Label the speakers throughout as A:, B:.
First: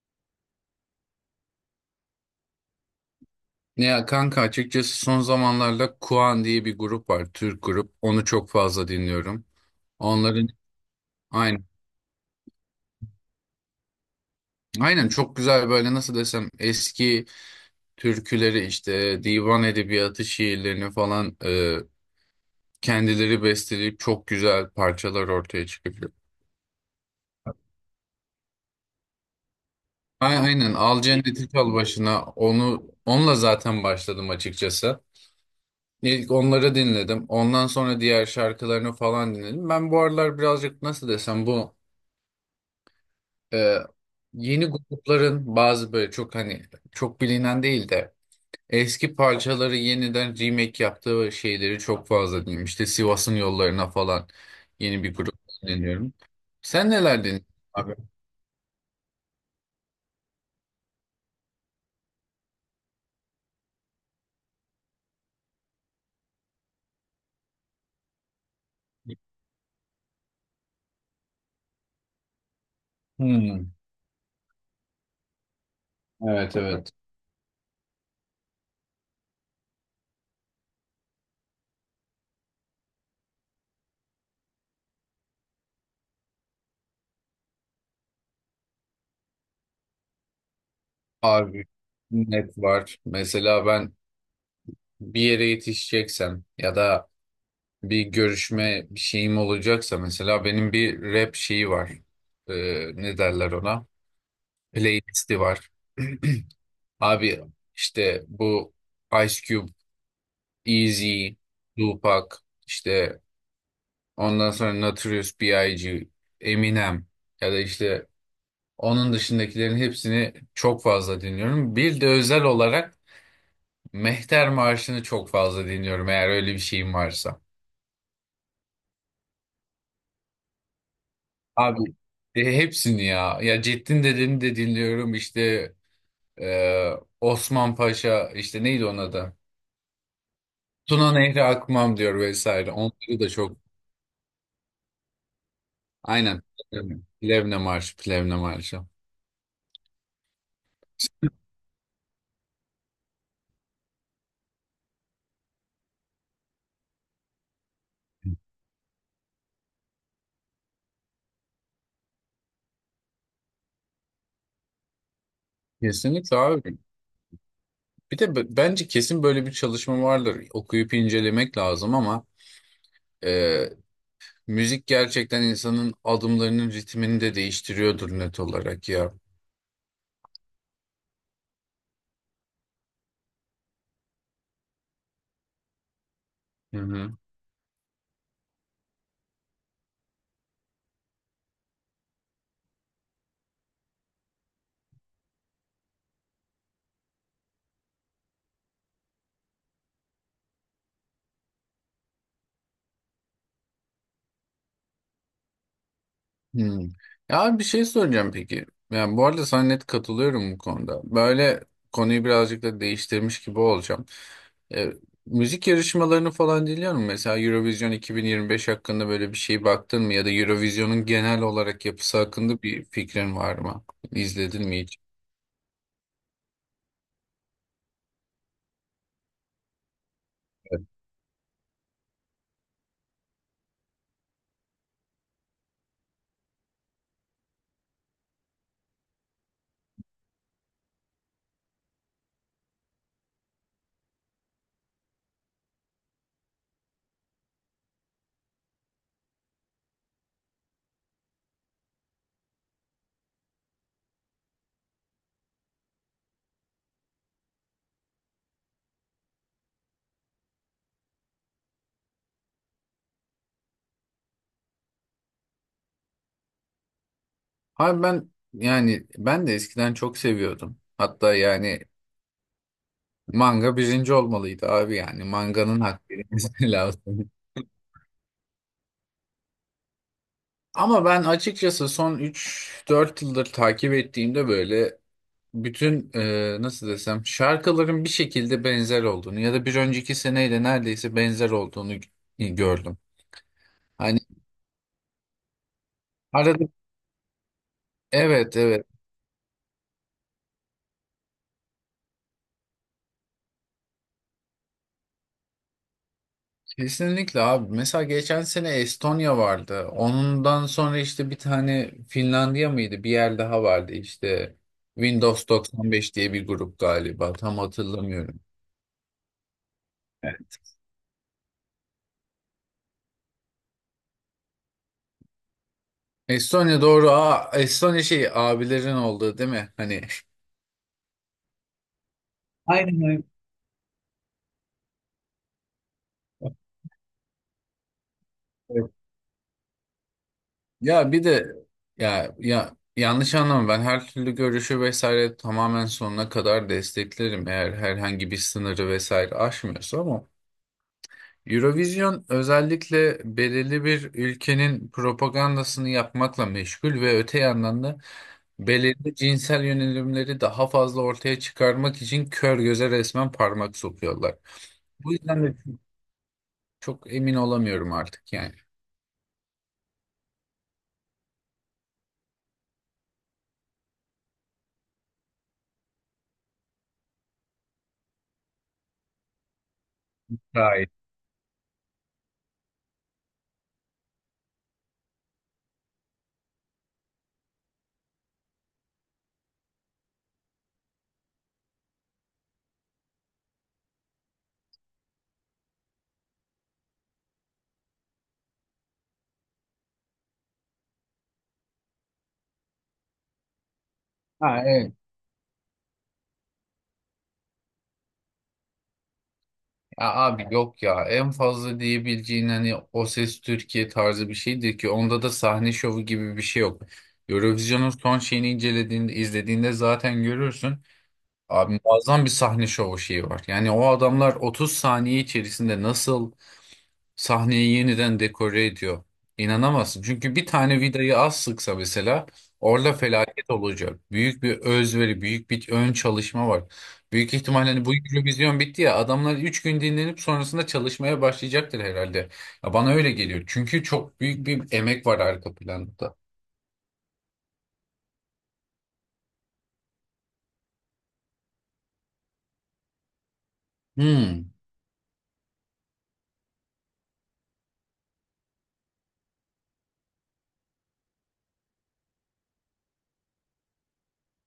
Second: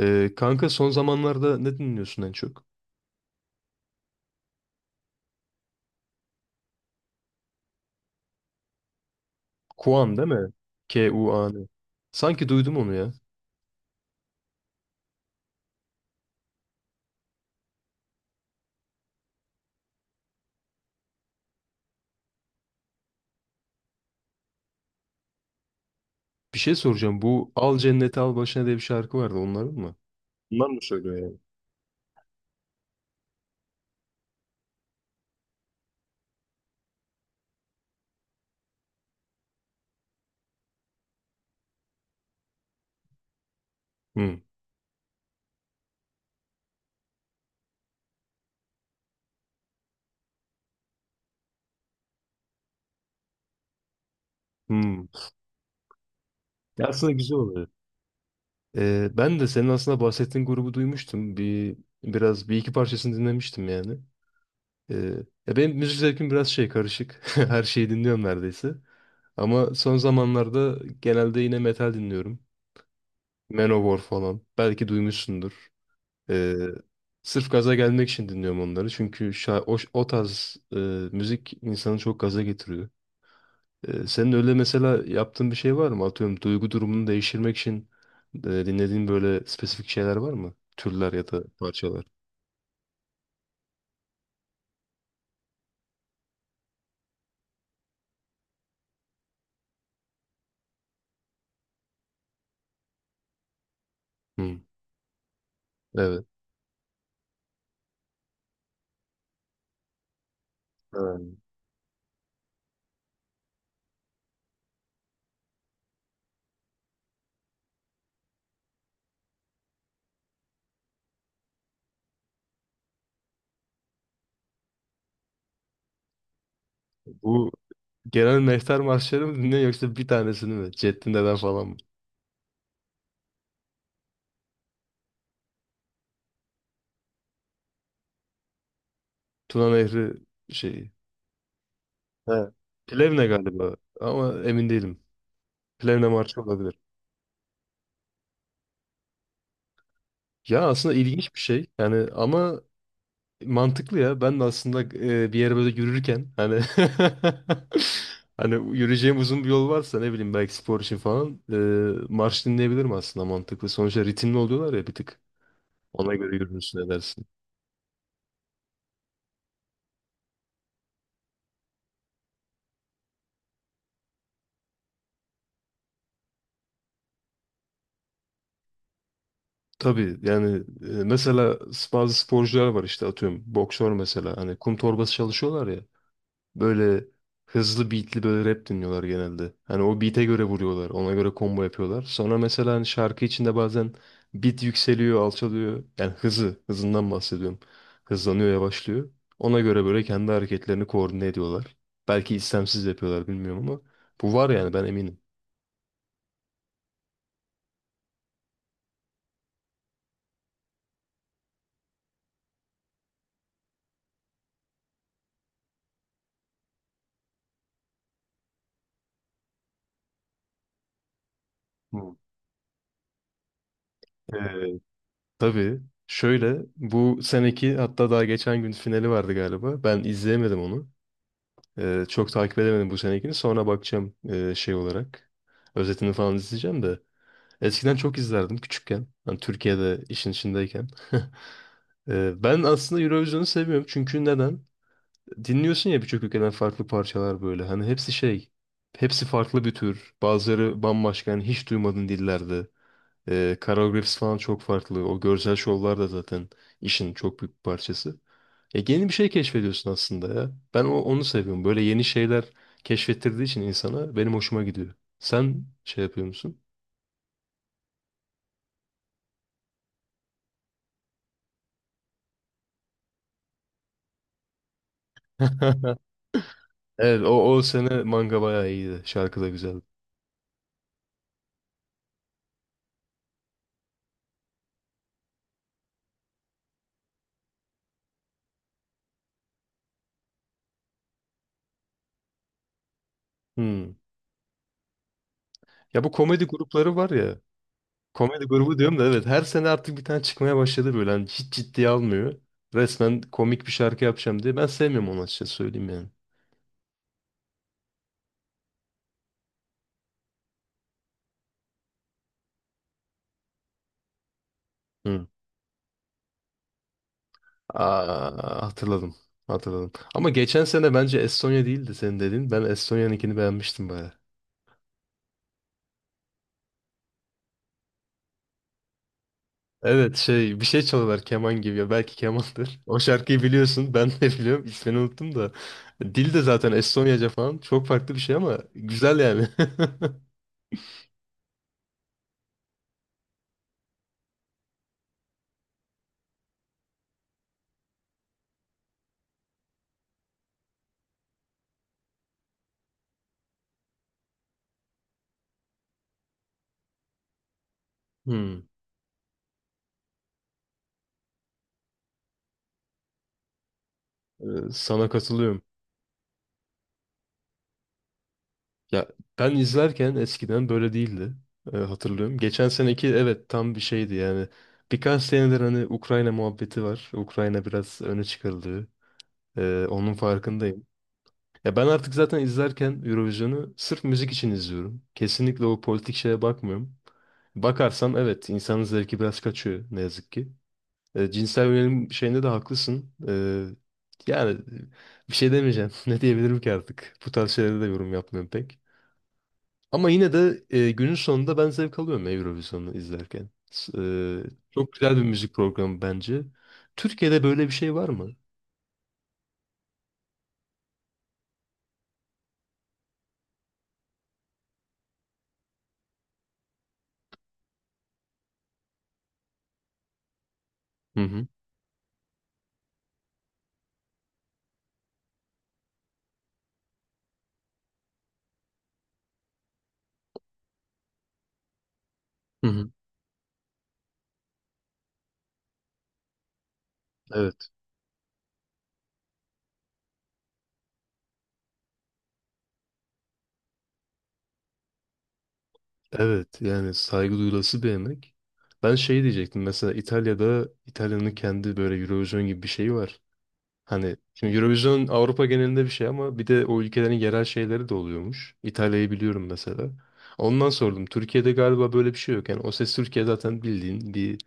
A: Kanka son zamanlarda ne dinliyorsun en çok?
B: Ya kanka açıkçası son zamanlarda Kuan diye bir grup var. Türk grup. Onu çok fazla dinliyorum.
A: Kuan değil
B: Onların
A: mi?
B: aynen.
A: Kuan. Sanki duydum onu ya.
B: Aynen çok güzel böyle nasıl desem eski türküleri işte divan edebiyatı şiirlerini falan kendileri besteleyip çok güzel parçalar ortaya çıkıyor.
A: Bir şey soracağım. Bu Al Cenneti Al Başına diye bir şarkı vardı. Onların mı? Bunlar
B: Aynen
A: mı
B: Al
A: söylüyor yani?
B: Cenneti Çal Başına onunla zaten başladım açıkçası. İlk onları dinledim. Ondan sonra diğer şarkılarını falan dinledim. Ben bu aralar birazcık nasıl desem bu e,
A: Hmm.
B: yeni grupların bazı böyle çok hani çok bilinen değil de eski parçaları yeniden remake yaptığı şeyleri çok fazla dinliyorum. İşte Sivas'ın yollarına falan yeni
A: Hmm.
B: bir grup dinliyorum.
A: Ya
B: Sen
A: aslında
B: neler
A: güzel
B: dinliyorsun
A: oluyor.
B: abi?
A: Ben de senin aslında bahsettiğin grubu duymuştum. Biraz bir iki parçasını dinlemiştim yani. Ee, Ya benim müzik zevkim biraz şey karışık. Her şeyi dinliyorum neredeyse. Ama son zamanlarda genelde yine metal dinliyorum.
B: Hmm,
A: Manowar falan. Belki duymuşsundur. Ee,
B: evet evet.
A: Sırf gaza gelmek için dinliyorum onları. Çünkü o tarz müzik insanı çok gaza getiriyor. Senin öyle mesela yaptığın bir şey var mı? Atıyorum duygu durumunu değiştirmek için dinlediğin böyle spesifik şeyler var mı? Türler ya da
B: Abi
A: parçalar.
B: net var. Mesela ben bir yere yetişeceksem ya da bir görüşme bir şeyim olacaksa mesela benim bir rap şeyi var. Ee, ne derler ona?
A: Hı,
B: Playlisti var.
A: evet.
B: Abi işte bu Ice Cube,
A: Ha.
B: Easy, Tupac, işte ondan sonra Notorious B.I.G., Eminem ya da işte onun dışındakilerin hepsini çok fazla dinliyorum. Bir de özel olarak Mehter Marşı'nı çok fazla dinliyorum eğer öyle bir şeyim varsa.
A: Bu genel mehter marşları mı dinliyorsun yoksa bir tanesini mi? Ceddin Deden falan mı?
B: Abi hepsini ya. Ya Ceddin Dede'ni de dinliyorum işte e, Osman Paşa işte neydi onun adı?
A: Tuna Nehri şeyi.
B: Tuna Nehri Akmam diyor
A: He.
B: vesaire. Onları
A: Plevne
B: da çok.
A: galiba, ama emin değilim. Plevne marşı
B: Aynen.
A: olabilir.
B: Plevne Marşı, Plevne Marşı.
A: Ya aslında ilginç bir şey. Yani ama mantıklı ya. Ben de aslında bir yere böyle yürürken hani hani yürüyeceğim uzun bir yol varsa ne bileyim belki spor için falan marş dinleyebilirim, aslında mantıklı. Sonuçta ritimli oluyorlar ya bir tık. Ona göre
B: Kesinlikle
A: yürürsün,
B: abi.
A: edersin.
B: Bir de bence kesin böyle bir çalışma vardır. Okuyup incelemek lazım ama e, müzik gerçekten insanın adımlarının ritmini de değiştiriyordur net olarak ya.
A: Tabii yani mesela bazı sporcular var, işte atıyorum boksör mesela, hani kum torbası çalışıyorlar ya.
B: Hı
A: Böyle
B: hı.
A: hızlı beatli böyle rap dinliyorlar genelde. Hani o beat'e göre vuruyorlar. Ona göre combo yapıyorlar. Sonra mesela hani şarkı içinde bazen beat yükseliyor, alçalıyor. Yani hızı, hızından bahsediyorum. Hızlanıyor, yavaşlıyor. Ona göre böyle kendi hareketlerini koordine ediyorlar. Belki istemsiz yapıyorlar, bilmiyorum, ama bu var yani, ben eminim.
B: Hmm. Ya abi bir şey soracağım peki. Yani bu arada sana net katılıyorum bu konuda. Böyle konuyu birazcık da değiştirmiş gibi olacağım. E, müzik yarışmalarını falan dinliyor musun? Mesela Eurovision 2025 hakkında böyle bir şey baktın mı? Ya da Eurovision'un genel olarak
A: Hı.
B: yapısı hakkında bir fikrin var mı? İzledin mi
A: Ee,
B: hiç?
A: tabii, şöyle, bu seneki hatta daha geçen gün finali vardı galiba. Ben izleyemedim onu. Çok takip edemedim bu senekini. Sonra bakacağım şey olarak. Özetini falan izleyeceğim de. Eskiden çok izlerdim küçükken. Hani Türkiye'de işin içindeyken. Ben aslında Eurovision'u seviyorum. Çünkü neden? Dinliyorsun ya birçok ülkeden farklı parçalar böyle. Hani hepsi şey. Hepsi farklı bir tür. Bazıları bambaşka. Yani hiç duymadığın dillerde. Koreografisi falan çok farklı. O görsel şovlar da zaten işin çok büyük bir parçası. Yeni bir şey keşfediyorsun aslında ya. Ben onu seviyorum. Böyle yeni şeyler keşfettirdiği için insana benim hoşuma gidiyor. Sen şey yapıyor musun?
B: Abi ben yani ben de eskiden çok seviyordum. Hatta yani manga birinci olmalıydı abi yani. Manganın hakkı verilmesi
A: Evet
B: lazım.
A: o sene manga bayağı iyiydi. Şarkı da güzeldi.
B: Ama ben açıkçası son üç dört yıldır takip ettiğimde böyle bütün nasıl desem şarkıların bir şekilde benzer olduğunu ya da bir önceki seneyle neredeyse benzer olduğunu gördüm.
A: Hmm.
B: Hani
A: Ya bu komedi
B: arada
A: grupları var ya. Komedi
B: evet
A: grubu
B: evet,
A: diyorum da, evet her sene artık bir tane çıkmaya başladı böyle. Hani hiç ciddiye almıyor. Resmen komik bir şarkı yapacağım diye. Ben sevmiyorum onu, açıkçası söyleyeyim yani.
B: kesinlikle abi. Mesela geçen sene Estonya vardı. Ondan sonra işte bir tane Finlandiya mıydı? Bir yer daha vardı işte
A: Hmm.
B: Windows 95 diye bir grup galiba. Tam hatırlamıyorum.
A: Aa, hatırladım. Hatırladım. Ama geçen sene bence Estonya değildi senin dediğin. Ben Estonya'nınkini beğenmiştim baya.
B: Estonya doğru. Aa, Estonya şey abilerin olduğu değil mi? Hani
A: Evet, şey, bir şey çalıyorlar, keman gibi ya, belki kemandır. O
B: aynen öyle.
A: şarkıyı biliyorsun, ben de biliyorum, ismini unuttum da. Dil de zaten Estonyaca falan, çok farklı bir şey ama güzel yani.
B: Ya bir de ya yanlış anlama, ben her türlü görüşü vesaire tamamen sonuna kadar desteklerim eğer herhangi bir sınırı vesaire aşmıyorsa, ama Eurovision özellikle belirli bir ülkenin propagandasını yapmakla meşgul ve öte yandan da
A: Hmm,
B: belirli cinsel yönelimleri daha fazla ortaya çıkarmak için kör göze resmen parmak sokuyorlar.
A: Sana
B: Bu yüzden de
A: katılıyorum.
B: çok emin olamıyorum artık yani.
A: Ya ben izlerken eskiden böyle değildi. Hatırlıyorum. Geçen seneki evet, tam bir şeydi yani. Birkaç senedir hani Ukrayna muhabbeti var. Ukrayna biraz öne çıkarıldı. Onun farkındayım.
B: Gayet.
A: Ya ben artık zaten izlerken Eurovision'u sırf müzik için izliyorum. Kesinlikle o politik şeye bakmıyorum. Bakarsam evet, insanın zevki biraz kaçıyor ne yazık ki. Cinsel yönelim şeyinde de haklısın. Yani bir şey demeyeceğim. Ne diyebilirim ki artık? Bu tarz şeylere de yorum yapmıyorum pek. Ama yine de günün sonunda ben zevk alıyorum ya Eurovision'u izlerken.
B: Ha,
A: Çok
B: evet.
A: güzel bir müzik programı bence. Türkiye'de böyle bir şey var mı?
B: Ya abi yok ya, en fazla diyebileceğin hani O Ses Türkiye tarzı bir şeydir ki onda da sahne şovu gibi bir şey yok. Eurovision'un son şeyini incelediğinde izlediğinde zaten görürsün.
A: Hı hı.
B: Abi muazzam bir sahne şovu şeyi var. Yani o adamlar 30 saniye içerisinde nasıl sahneyi yeniden dekore ediyor. İnanamazsın. Çünkü bir tane vidayı az sıksa mesela
A: Hı hı.
B: orada felaket olacak. Büyük bir özveri, büyük bir ön çalışma var. Büyük
A: Evet.
B: ihtimalle hani bu Eurovision bitti ya, adamlar 3 gün dinlenip sonrasında çalışmaya başlayacaktır herhalde. Ya bana öyle geliyor. Çünkü çok büyük bir emek var arka planda.
A: Evet, yani saygı duyulası bir yemek. Ben şey diyecektim, mesela İtalya'da, İtalya'nın kendi böyle Eurovision gibi bir şeyi var. Hani
B: Hmm.
A: şimdi Eurovision Avrupa genelinde bir şey ama bir de o ülkelerin yerel şeyleri de oluyormuş. İtalya'yı biliyorum mesela. Ondan sordum. Türkiye'de galiba böyle bir şey yok. Yani O Ses Türkiye zaten bildiğin bir,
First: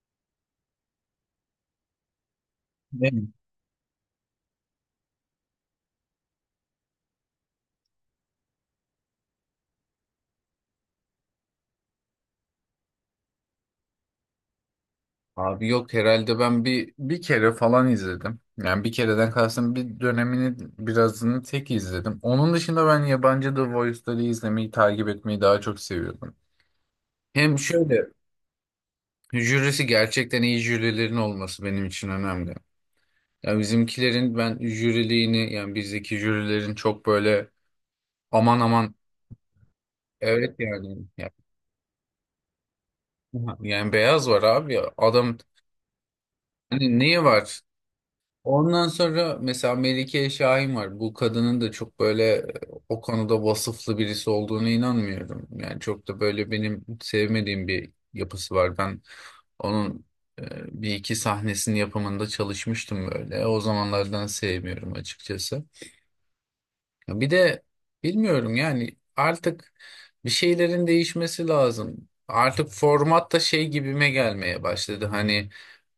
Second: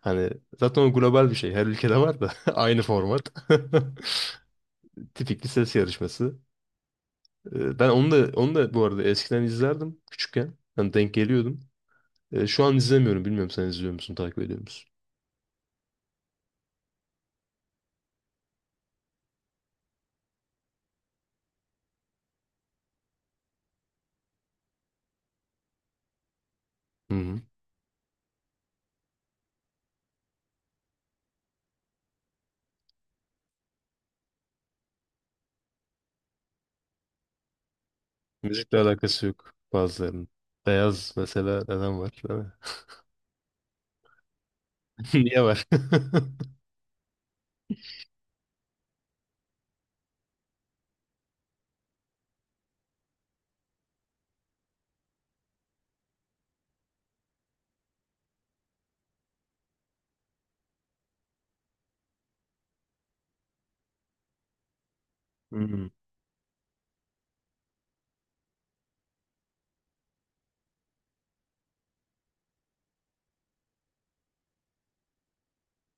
A: hani, zaten o global bir şey. Her ülkede var da aynı format. Tipik bir ses yarışması. Ben onu da onu da bu arada eskiden izlerdim küçükken. Hani denk geliyordum. Şu an izlemiyorum. Bilmiyorum, sen izliyor musun, takip ediyor musun?
B: Abi yok herhalde, ben bir kere falan izledim. Yani bir kereden kastım bir dönemini birazını tek izledim. Onun dışında ben yabancı The Voice'ları izlemeyi takip etmeyi daha çok seviyordum.
A: Hı hı.
B: Hem şöyle jürisi gerçekten iyi jürilerin olması benim için önemli. Yani bizimkilerin ben jüriliğini, yani bizdeki jürilerin çok böyle aman
A: Müzikle
B: aman,
A: alakası yok bazılarının.
B: evet yani
A: Beyaz
B: yani,
A: mesela neden var, değil mi?
B: yani beyaz var abi ya, adam
A: Niye var?
B: hani neyi var? Ondan sonra mesela Melike Şahin var. Bu kadının da çok böyle o konuda vasıflı birisi olduğunu inanmıyorum. Yani çok da böyle benim sevmediğim bir yapısı var. Ben onun e, bir iki sahnesinin yapımında çalışmıştım böyle. O zamanlardan sevmiyorum açıkçası.
A: Hmm,
B: Ya bir de bilmiyorum yani, artık bir şeylerin değişmesi lazım. Artık format da şey gibime gelmeye başladı. Hani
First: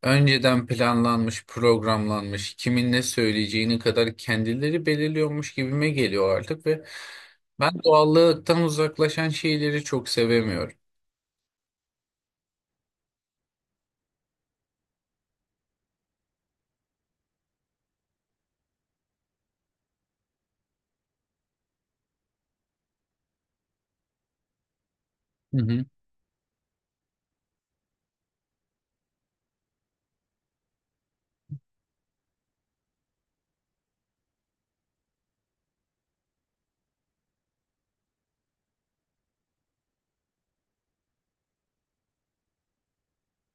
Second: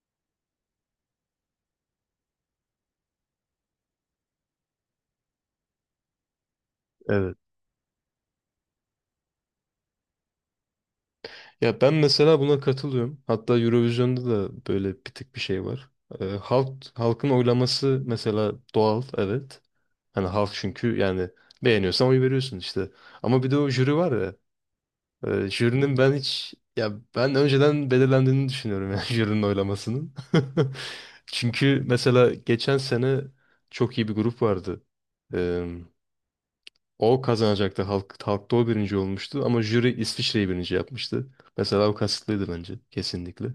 B: önceden planlanmış, programlanmış, kimin ne söyleyeceğini kadar kendileri belirliyormuş gibime geliyor artık ve
A: evet.
B: ben doğallıktan uzaklaşan şeyleri çok sevemiyorum.
A: Ya ben mesela buna katılıyorum. Hatta Eurovision'da da böyle bir tık bir şey var. Halk, halkın oylaması mesela doğal, evet. Hani halk çünkü yani beğeniyorsan oy veriyorsun işte. Ama bir de o jüri var ya.
B: Hı hı.
A: Jürinin ben hiç, ya ben önceden belirlendiğini düşünüyorum yani jürinin oylamasının. Çünkü mesela geçen sene çok iyi bir grup vardı. Ee, O kazanacaktı. Halk, halkta o birinci olmuştu ama jüri İsviçre'yi birinci yapmıştı. Mesela o kasıtlıydı bence, kesinlikle.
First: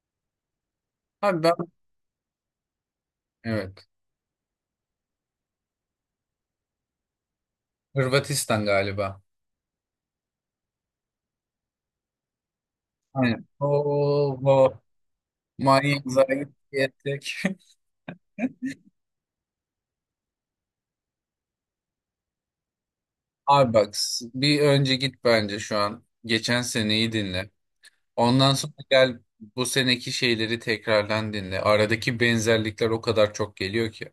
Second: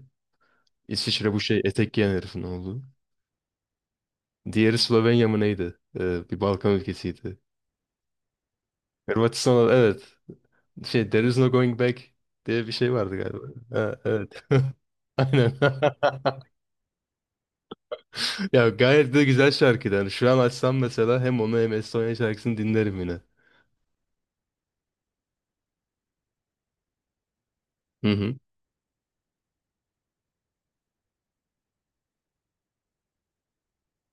A: İsviçre bu
B: Abi ben,
A: şey, etek giyen herifin oğlu.
B: evet.
A: Diğeri Slovenya mı neydi? Bir Balkan ülkesiydi.
B: Hırvatistan galiba.
A: Hırvatistan, evet. Şey, There is no going back diye bir şey vardı
B: Aynen.
A: galiba. Ha,
B: Oo,
A: evet.
B: bu
A: Aynen.
B: manyak zayi diyecek.
A: Ya gayet de güzel şarkıydı. Yani şu an açsam mesela, hem onu hem Estonya şarkısını dinlerim yine.
B: Abi bak, bir önce git bence şu an. Geçen seneyi dinle.
A: Hı hı.
B: Ondan sonra gel bu seneki şeyleri tekrardan dinle. Aradaki benzerlikler o kadar çok geliyor ki.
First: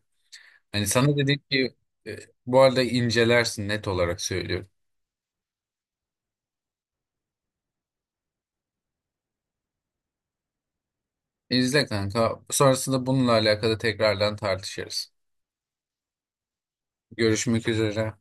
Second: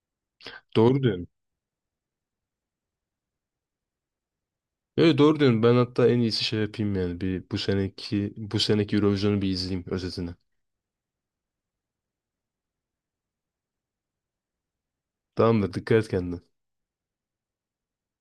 B: Hani
A: Doğru
B: sana
A: diyorsun.
B: dedik ki e, bu arada incelersin net olarak söylüyorum.
A: Evet, doğru diyorsun. Ben hatta en iyisi şey yapayım yani. Bir bu seneki Eurovision'u bir izleyeyim, özetini.
B: İzle kanka. Sonrasında bununla alakalı tekrardan tartışırız.
A: Tamamdır. Dikkat et kendine.
B: Görüşmek üzere.